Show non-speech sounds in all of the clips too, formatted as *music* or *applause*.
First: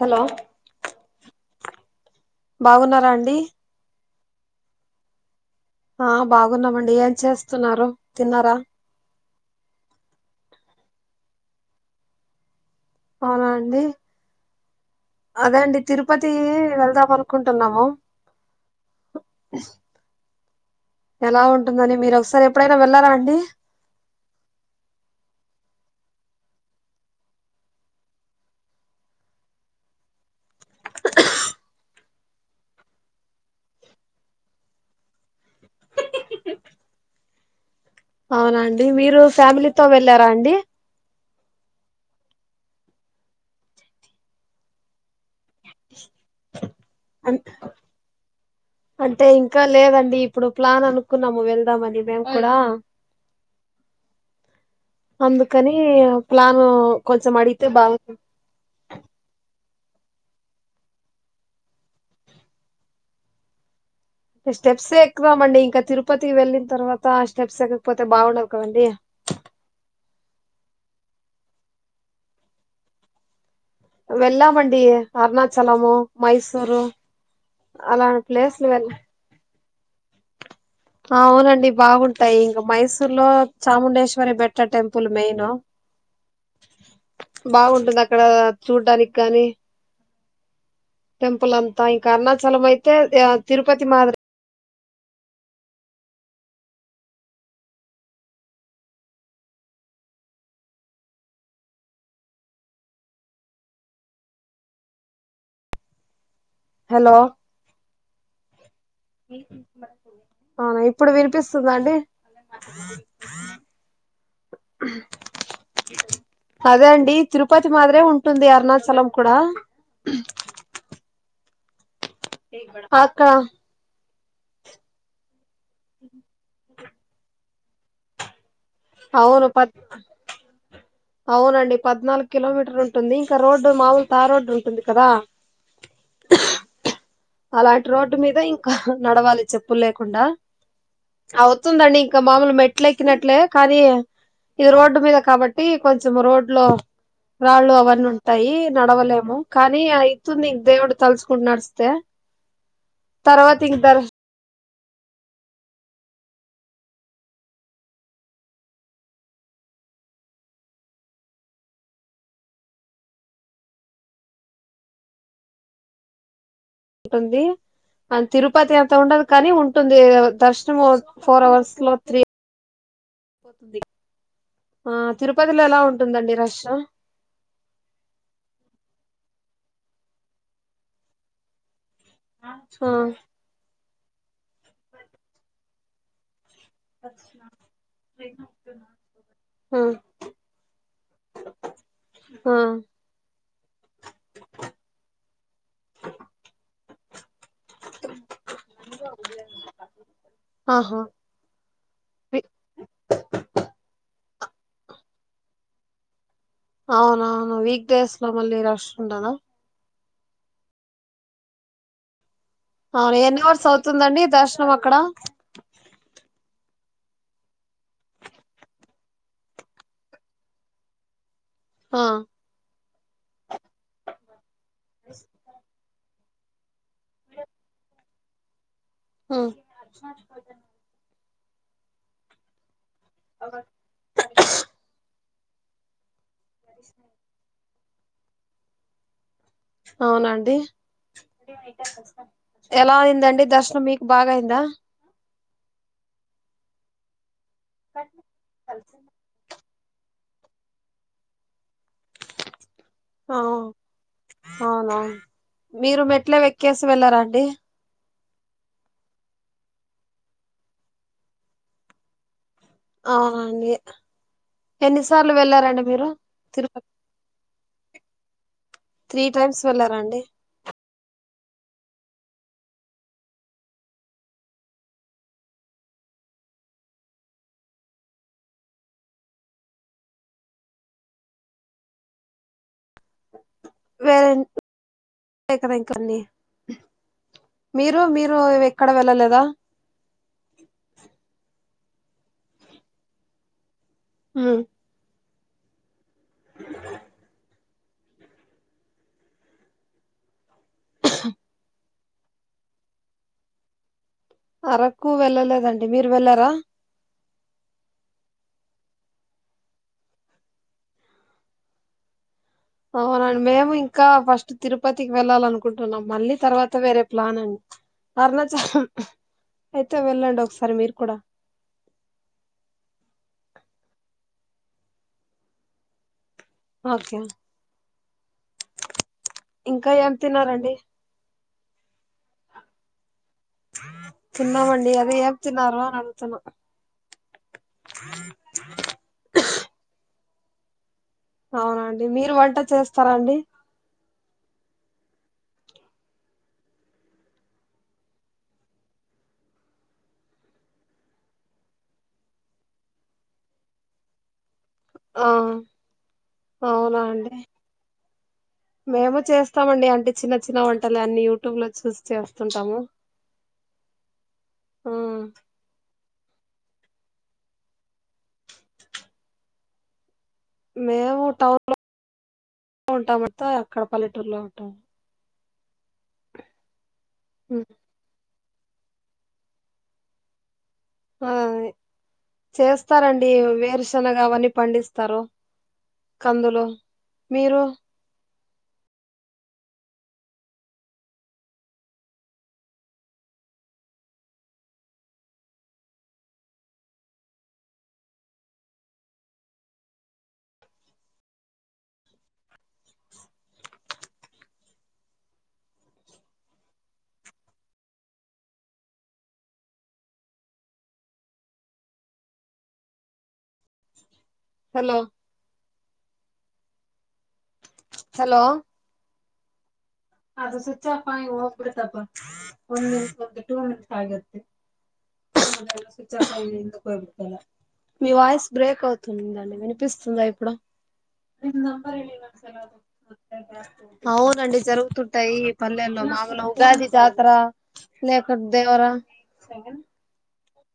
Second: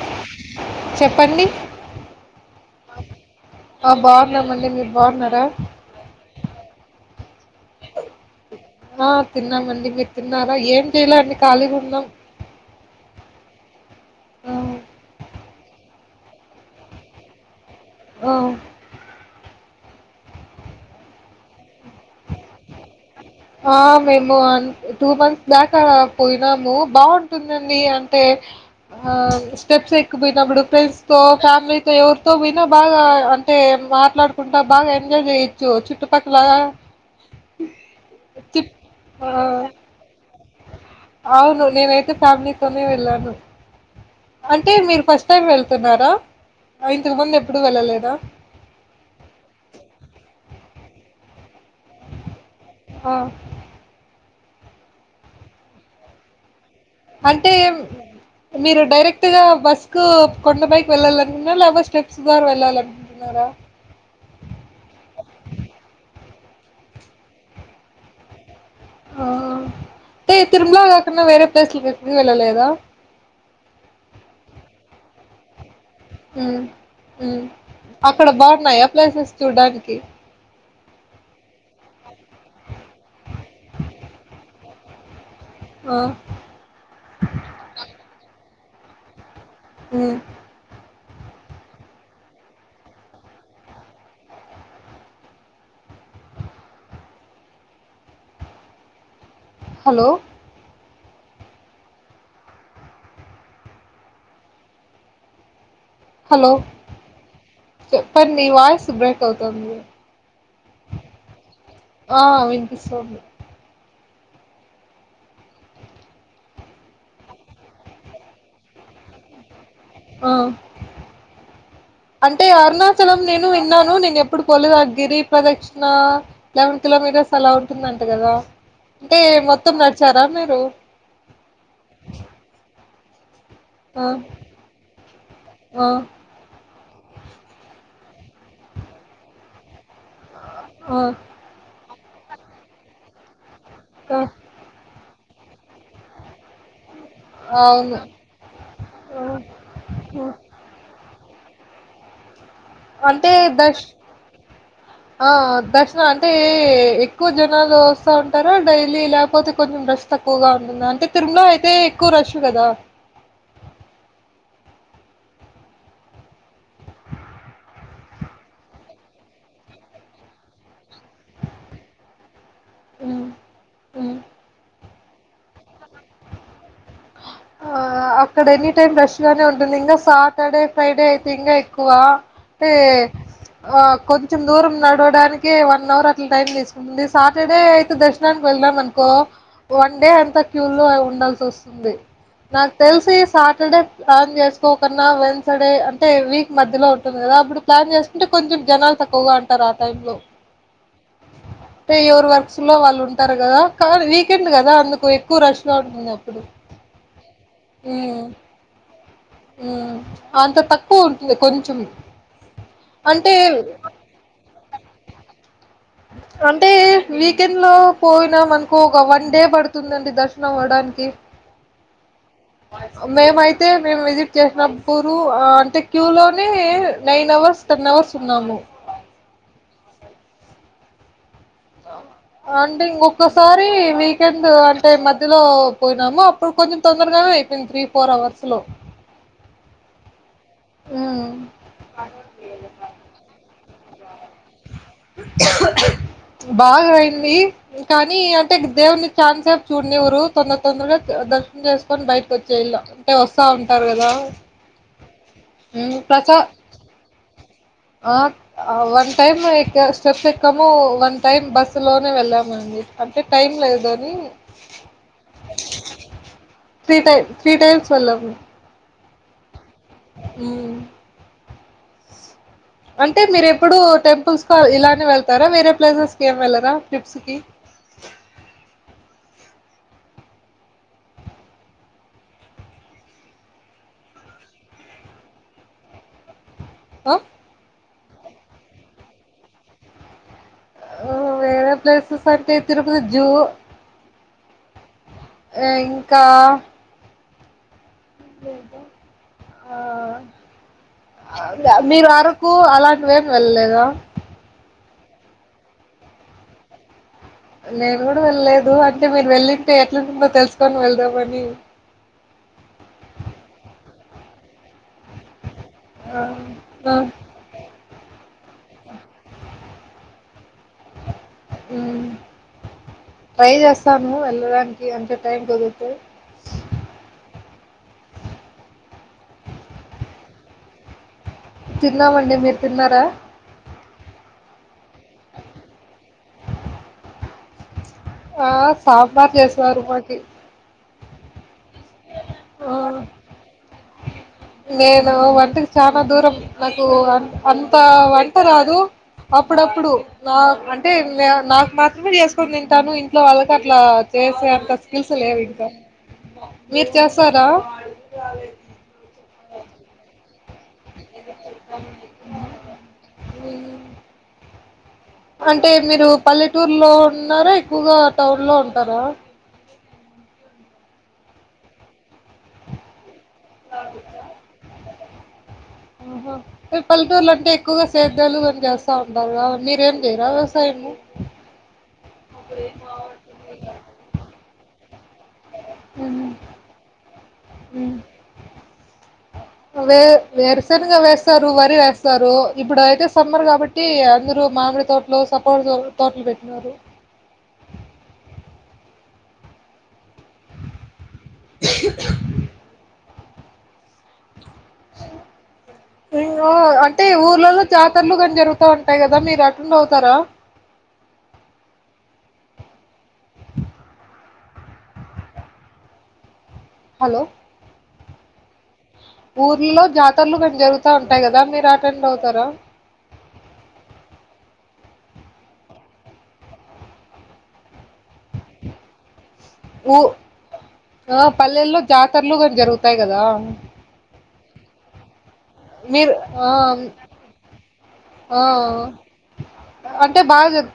Hello చెప్పండి హహ బాగున్నారా అండి బాగున్నామండి మీరు బాగున్నారా ఆ బాగున్నామండి ఏం చేస్తున్నారు తిన్నారా ఆ తిన్నామండి మీరు తిన్నారా ఏం చేయలే అడి ఖాళీగా ఉన్నాం అవునా అండి ఆ అదే అండి తిరుపతి వెళ్దాం అనుకుంటున్నాము ఓ ఆ ఎలా ఉంటుందని మీరు ఒకసారి ఎప్పుడైనా వెళ్లారంటడి ఆ మేమున్ టూ మంత్స్ బ్యాక్ క్క పోయినాము బాగుంటుందండి అంటే ఆ స్టెప్స్ ఎక్కుపోయినప్పుడు ఫ్రెండ్స్ త ఫ్యామిలీతో ఎవరితో పోనా బాగా అంటే మాట్లాడుకుంటా బాగా ఎంజాయ్ చెయచ్చు చుట్టుపక్కల చి అవునండి మీరు ఆ ఫ్యామిలీతో వెళ్ళారా అండి అవును నేనైతే ఫ్యామిలీతోనే వెళ్ళాను అంటే మీరు ఫస్ట్ టైం వెళ్తున్నారా ఇంతకు మంది అన్ ఎప్పుడు వెళ్ళలేదా కున్నాము వెళ్దామని మేం కూడా ఆ అందుకని ప్లాన్ అంటే మీరు డైరెక్ట్ గా బస్ కొండ బైకి వెళ్ళాల అనుంటున్న లే స్టెప్స్ ద్వారా వెళ్ళాలినుకుంటున్నారా స్టెప్స్ఎక్కుదామండి ఇంకా తిరుపతికి వెళ్ళిన తర్వాత స్టెప్స్ ఎక్కకపోతే బాగుండ కొండి ఆ అంటే తిరుమల కాకన్నా వరే ప్లేస్లు ఎప్పుడు వెళ్ళలేదా వెల్లమండి అరుణాచలం ఉమ్ ఉమ్ అలాంటి అక్కడ ప్లేస్లు బాగున్నాయా వెళ్ళ ప్లేసెస్ చూడ్డాని కి అవునండి బాగుంటాయి ఇంక మైసూర్ లో చాముండేశ్వరి బెట్ట టెంపుల్ మెయిన్ ఆ బాగుంటుంది అక్కడ చూడడానికి కానీ ఉమ్ టెంపుల్ అంతా ఇంకా అరుణాచలం అయితే తిరుపతి మాధరి హలో హలో హలో చెపాండి మి నివాస అవునా ఇప్పుడు వినిపిస్తుందా అండి ఆ వినిపిస్తుంది అదే అండి తిరుపతి మాదిరే ఉంటుంది అరుణాచలం కూడా ఆ అంటే అరుణాచలం అక్క నేను విన్నాను నేను పప్పుడుకోలేధా గిరిప్ ప్రదక్షిణ లెకున్ కిలోమీటర్స్ అలా ఉంటుందంట కదా అంటే అవును పద్ మొత్తం నడిచారా మీరు అవునండి పద్నాలుగు కిలోమీటర్ ఉంటు ఉంటంది ఇంకా రోడ్డు ఆ మామూలు త రోడ్డు ఉంటుంది కదా ఆ అలాంటి రోడ్డు మీద ఇంకా నడవాలి చెప్పులే కుండా ఆ అవుతుందం అవతుంధండి ఇక మామలు మెట్ల ఎక్కినట్లే కది ఆ ఇది రోడ్డు మీద కాబట్టి కొంచెం రోడ్ లో రాళ్ళు అవును అవన్నీ ఉంటాయి ఆ, నడవలేము కానీ అయితుంది దేవుడు తలుసు కున్ నడిస్తే అంటే తర్వాత ఇంక దష్ దర్శనం ఆ దర్శన అంటే ఎక్కువ జనాలు వస్తా ఉంటారా డైలీ లేకపోతే కొంచెం రష్ తక్కువగా ఉంటుందా అంటే తిరుమలో అయితే ఎక్కువ రష్ కదా ఉంటుంది అండ్ తిరుపతి అంత ఉండదు కానీ ఉంటుంది దర్శనం ఫోర్ అవర్స్ లో త్రీ ఉమ్ పోతుంధి ఉమ్ ఆ తిరుపతిలో ఎలా ఉంటుందండి రష ఆ అక్కడ ఎనీ టైమ్ ఫ్రెష్ గానే ఉంటుంది ఇంకా సాటర్డే ఫ్రైడే అయితే ఇంగ ఆ *unintelligible* *inaudible* కొంచెం దూరం నడవడానికి వన్ న్ అవర్ అట్ల టైం తీసుకు సాటర్డే అయితె దర్శనానికి వెళ్దాం అనుకో వన్ డే అంతా క్యూ లో ఉండాల్సి వస్తుంది ఆ నాకు తెలిసి సాటర్డే ప్లాన్ చేసుకోకున్నా వెన్సడె అంటే వీక్ మధ్య మద్యలో ఉంటుంది కదా ఇప్పుడు ప్లాన్ చేస్తుంటే కొంచెం జనాలు తక్కువగా అంటారు ఆ టైం లొ ఆహా అంటే ఎవరు వి- వర్క్స్ లొ వాళ్ళు ఉంటారు కదా కానీ వీకెండ్ కదా అందుకు ఎక్కువ రష్ *unintelligible* అవును అవును వీక్ డేస్ లో మల్లి రష్ ఉండదా ఉం అంత తక్కువ ఉంటుంది కొంచెం అవున అంటే ఎన్ని అవర్స్ అవుతుందండి దర్శనం అక్కడ అంటే వీకెండ్ లో పోయినామనకో ఒక వన్ డే పడుతుందండి దర్శనం అవడానికి ఆ మే మయి తే మేము విజిట్ చేసినబ్బురు అంటె క్యూ లోనే నైన్ అవర్స్ టెన్ అవర్స్ ఉన్నాము అ అన్ టె ఇంకోక్కసారి వీకెండ్ అంటే మధ్య లొ పోయినామా అప్ ప్పుడు కొంచెం తందరగానె అయిపోయింది త్రీ ఫోర్ అవర్స్లో అవునండి ఎలా అయిందండి దర్శనం మీకు బాగా అయింద బాగా అయింది కానీ అంటే దేవుని ఛాన సేప్ చూడనివరు తొందర తొందరగా దర్శనం చేసుకొని బయటకి వచ్చేయల్ల అ అవునవును ఉమ్, మీరు ప్రసా మెట్లే ఎక్కేసి వెళ్ళార అండి ఆ వన్ టైమ్ ఎక్కె స్టెప్స్ ఎక్కము వన్ టైమ్ బస్సు లోనే వెళ్ళాము అండి అంటే టైం అవునండి లేదు అని ఎన్నిసార్లు వెళ్ళారండి మీరు Tirupati free time three times వెళ్లాము త్రీ టైమ్స్ వెళ్ళారా అండి అంటే మీరు ఎప్పుడుూ టెంపుల్స్ కు ఇలానే వెళ్తారా వేరే ప్లేసెస్కి ఏమి వెళ్లరా ట్రిప్స్ కి వేరకదాన్న ఆ మీరు మీరు ఎక్కడ వెళ్ళలేదా వేర ప్లేసస్ అయింటతేరు జూ హ ఆ క్క ద ఆ అ మీరు అరకు అలాంటివేమి వెళ్ళలేదా అరకు వెళ్ళలేదండి మీరు వెళ్లారా నేను కూడా వెళ్ళలేదు అంటే మీరు వెళ్ళింటే ఎట్లుంటుందో తెలుసుకొని వెళ్దామని అవునండి మేము ఇంకా ఫస్ట్ తిరుపతికి వెళ్ళాల అనుకుంటన్నాము కుంటున్నాం ఆ! మళ్ళీ తర్వాత ఆ! వేరే ప్లాన్ అండి అరుణచాలం అయితే వెళ్ళండి ఒకసారి మీరు కూడా ట్రై చేస్తాను వెళ్ళటానికి అంత టైమ్ కుదిరితే ఓకే ఇంకా ఏం తిన్నారండి తిన్నామండి మీరు తిన్నారా తిన్నామండీ మీరు ఏం తిన్నారు అని అడుగుతున్నా ఆ సాంబార్ చేసారు మాకి అవునండి మీరు వంట ఆ! చేస్తారా అండి నేను వంటకి చనా దూరం నాకు అంత వంట రాదు అప్పుడప్పుడు నా అంటే నాకు మాత్రమే చేసుకుని తింటాను ఇంట్లో వాళ్ళకి అట్లా చేసే అంత స్కిల్స్ ఆ లేవు ఇంకా మీరు అవునా అండి చేస్తారా ఇస్తామండి అంటే చిన్న చిన్న వంట వంటలు అన్ని యూట్యూబ్ లో చూసిస్తుంటాము అంటే మీరు పల్లెటూరులో ఉన్నారా ఎక్కువగా టౌన్ లో ఉంటారా మేము టౌన్ లోనే ఉంటామండి అంతా అక్కడ పల్లెటూరులో ఉంటాము ఆహో పల్లటూరులు అంట ఎక్కువగా సద్ద్దాలు జసా ఉందగా నిరేలు లేరా ఆ చేస్తారండి వేరుశనగా అవన్నీ పండిస్త ఇస్తారు ఉహు, కందులు మీరు ఉమ్. వే వేరుసనుగా వేస్తారు వరి వేస్తారు ఇప్పుడు అయితే సమ్మర్ కాబట్టి అందరు మామిడి తోటలు సపోట తోటలు పెట్టినారు అంటే ఊర్లలో జాతర్లు కానీ జరుగుతా ఉంటాయి కదా మీరు అటెండ్ అవుతారా హలో హలో హలో ఊర్లో అద స్విచ్ ఆఫ్ ఆ ఓపిక తక్కువ *inaudible* అవుతారా మీ వయిస్ బ్రేక్ అవుతుంది ఊ వినిపిస్తుందా ఇప్పుడు ఆ పల్లెల్లో జాతరలు కూడా జరుగుతాయి కదా అవునండి తుట్టయి పల్లెల్లో మీరు మాములు ఆ ఉగాది జాత లేక ఆ దేవరా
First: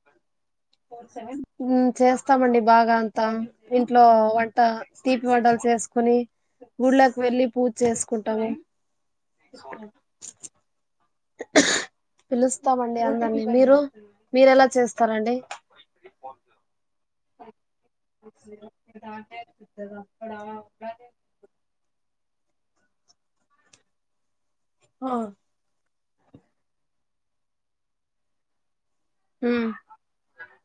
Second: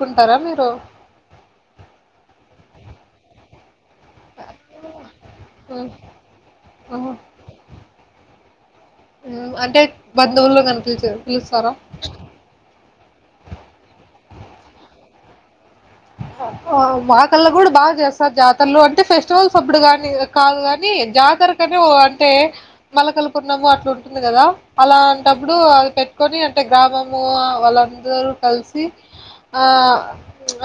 కుంటారా మీరు *inaudible* చేస్తామండి బాగా అంతా ఇంట్లో వంట తీపి వంటలు హ్మ్ చేసుకుని ఆహా గుళ్ళకి వెళ్ళి పూజ చేసుకుంటాము అంటే బంధువులో కనిపిలిచారు పిలుస్తామండి అందరినీ మీరు మీరు ఎలా చేస్తారండి మాకల్లా కూడా బాగా చేస్తారు జాతరలు అంటే ఫెస్టివల్స్ అప్పుడు కాని కాదు కాని జాతరకని అంటే మలకల్పుర్ణము అట్లా ఉంటుంది కదా మ్ అలాంటప్పుడు అది పెట్ కొని అంటే గ్రామము వాళ్ళందరూ కలిసి ఆ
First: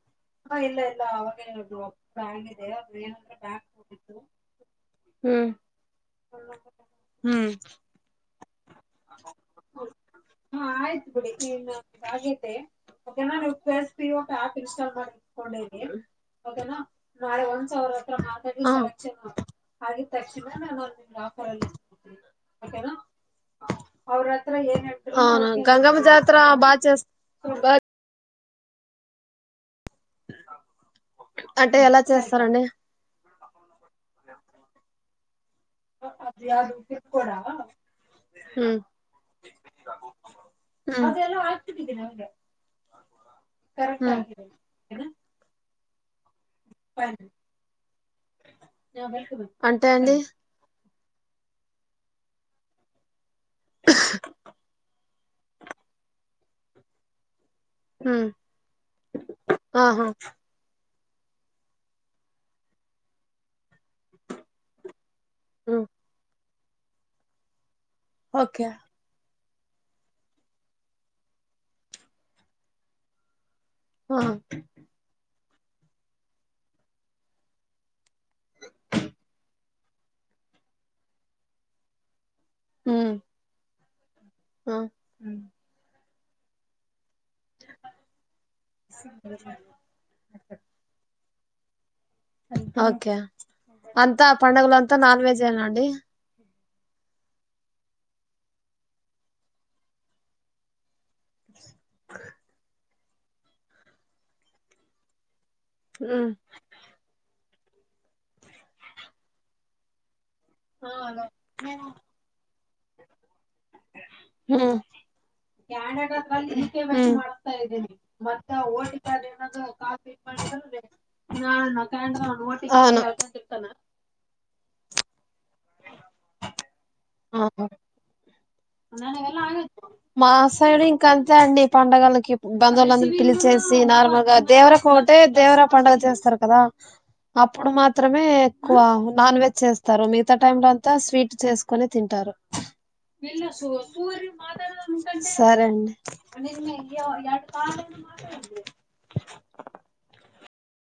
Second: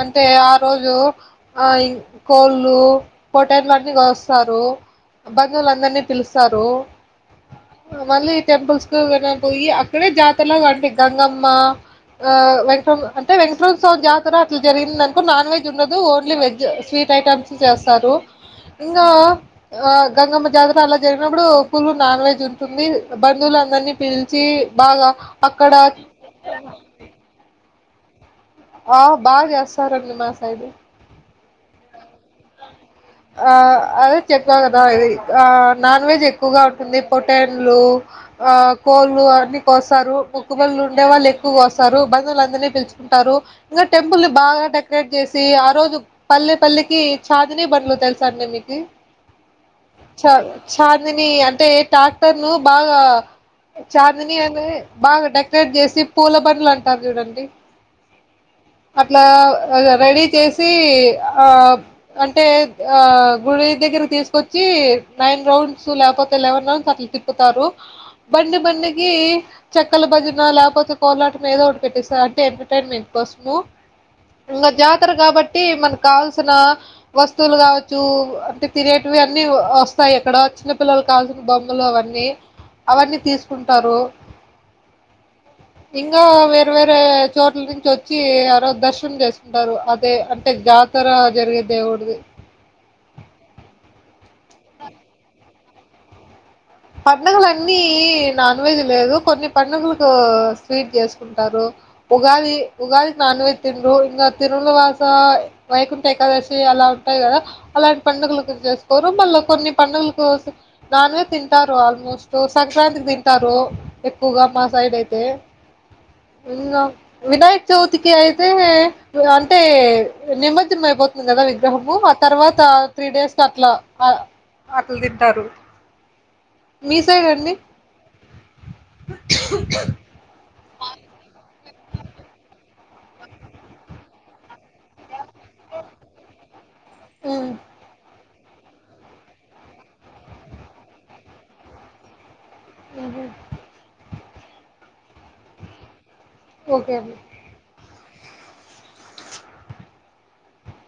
అ ఆ రోజు ఆ కోళ్ళు పొట్టేలు అన్ని కోస్తారు మ్ బంధువులు అందరినీ పిలుస్తారు మళ్ళీ టెంపుల్స్ కు విన పోయి అక్కడే జాతరలాగా అంటే గంగమ్మ ఆ వెంక అ వెంకటోత్సవ జాతర అట్లా జరిగింద నాన్ వెజ్ ఉన్నదు ఓన్లీ వెజ్ స్వీట్ ఐటమ్స్ చేస్తారు ఇంకా గంగమ్మ జాతర అలా జరిగినప్పుడు ఫుల్ నాన్ వెజ్ ఉంటుంది బంధువులు అందరినీ పిలిచి బాగా అవునా అక్కడ గంగమ్మ జాతర బాగా చేస్ ఆ బాగా చేస్తారు అండి మా సైడ్ అంటే ఎలా చేస్తారండి అదే చేప కదా అది ఆ నాన్ వెజ్ ఎక్కువగా ఉంటుంది పొటాన్లు ఆ మ్ కోళ్ళు అన్ని కోస్తారు పక్కు బళ్ు ఉండే మ్ వాళ్ళు ఎక్కువగా వస్తారు బంధులు అందరినీ పిలుచుకుంటారు ఇంకా టెంపుల్ ని బాగా డెకరేట్ చేసి ఆ రోజు పల్లె పల్లెకి చాందిని బడ్లు తెలుసా అండి మీకి అంటే అండి చ చాందిని అంటే టక్టర్ ను బాగా చాందిని అని బాగా డకరేట్ చేసి పూల బ *unintelligible* అంటారు చూడండి మ్ అట్లా అ ఆహా రెడీ చేసి అబ్ అంటే ఆ గుడి దగ్గర తీసుకొచ్చి నైన్ రోజులు మ్ ఫుల్ లేకపోతె లవడు లచ్చం *unintelligible* కి తిప్పుతారు బండి ఓకే బండికి చెక్కల భజన లేపోతే కోలాటం ఏదో ఒకటి పెట్టిస్తా అంటే ఎంటర్టైన్మెంత్ కోసము ఆ ఇంగా జాతర కాబట్టి కి మనకవాల్సిన వస్తువులు కావచ్చు అంటే తినేటివి అన్నీ వ వస్తాయి ఇక్కడ చిన్న పిల్లలు కావాల్సిన బొమ్మలు అన్ని ఉమ్ అవన్నీ తీసుకుంట తరు ఆ ఇంకా వేరు వేరే చోటు నుంచి వచ్చి ఆరోజు దర్శనం చేసుకుంటారు అదే అంటే జాతర రేప్ దేవుడిది ఓకే అంత ఆ పండుగలు అంత నాన్ వెజ్ ఇంతేనండి పండుగలన్నీ నాన్ వెజ్ లేదు కొన్ని పడుగలకు స్వీట్ చేస్తా ఉంటారు ఉగాది ఉగాది కి నాన్ వెజ్ తినరు ఇంకా తినని వాళ్ళు *unintelligible* వైకుంఠ ఉమ్ ఏకాదశి అలా ఉంటాయి కదా అలాంటి పండుగలకు చేసుకోరు మల్ల కొన్ని పండగలకు ఆ అల తింటారు ఆల్మోస్ట్ సంక్రాంతి తింటారు ఎక్కువగా మా ఉమ్ సైడ్ అయితే ఇంకా వినాయక చవితికి అయితే అంటే నిమజ్జనం అయిపోతుంది కదా విగ్రహము అతర్వాత అవును త్రీ డేస్ అట్లా ఆ అట్లు తింటారు మీ సైడ్ అండి ఆహా మా సైడు ఇంకా అంతే అండి పండుగలకి బంధువులందరి పిలిచేసి నార్మల్ గా దేవరరాకోనా అంటే దేవరా పండుగ చేస్తారు కదా అప్పుడు మాత్రమే క్కువ నాన్ వెజ్ చేస్తార మీర్? ఇంత టైంలో అంత స్వీట్ చేసుకోని తింటారు. సరే అండి. ఓకే అండి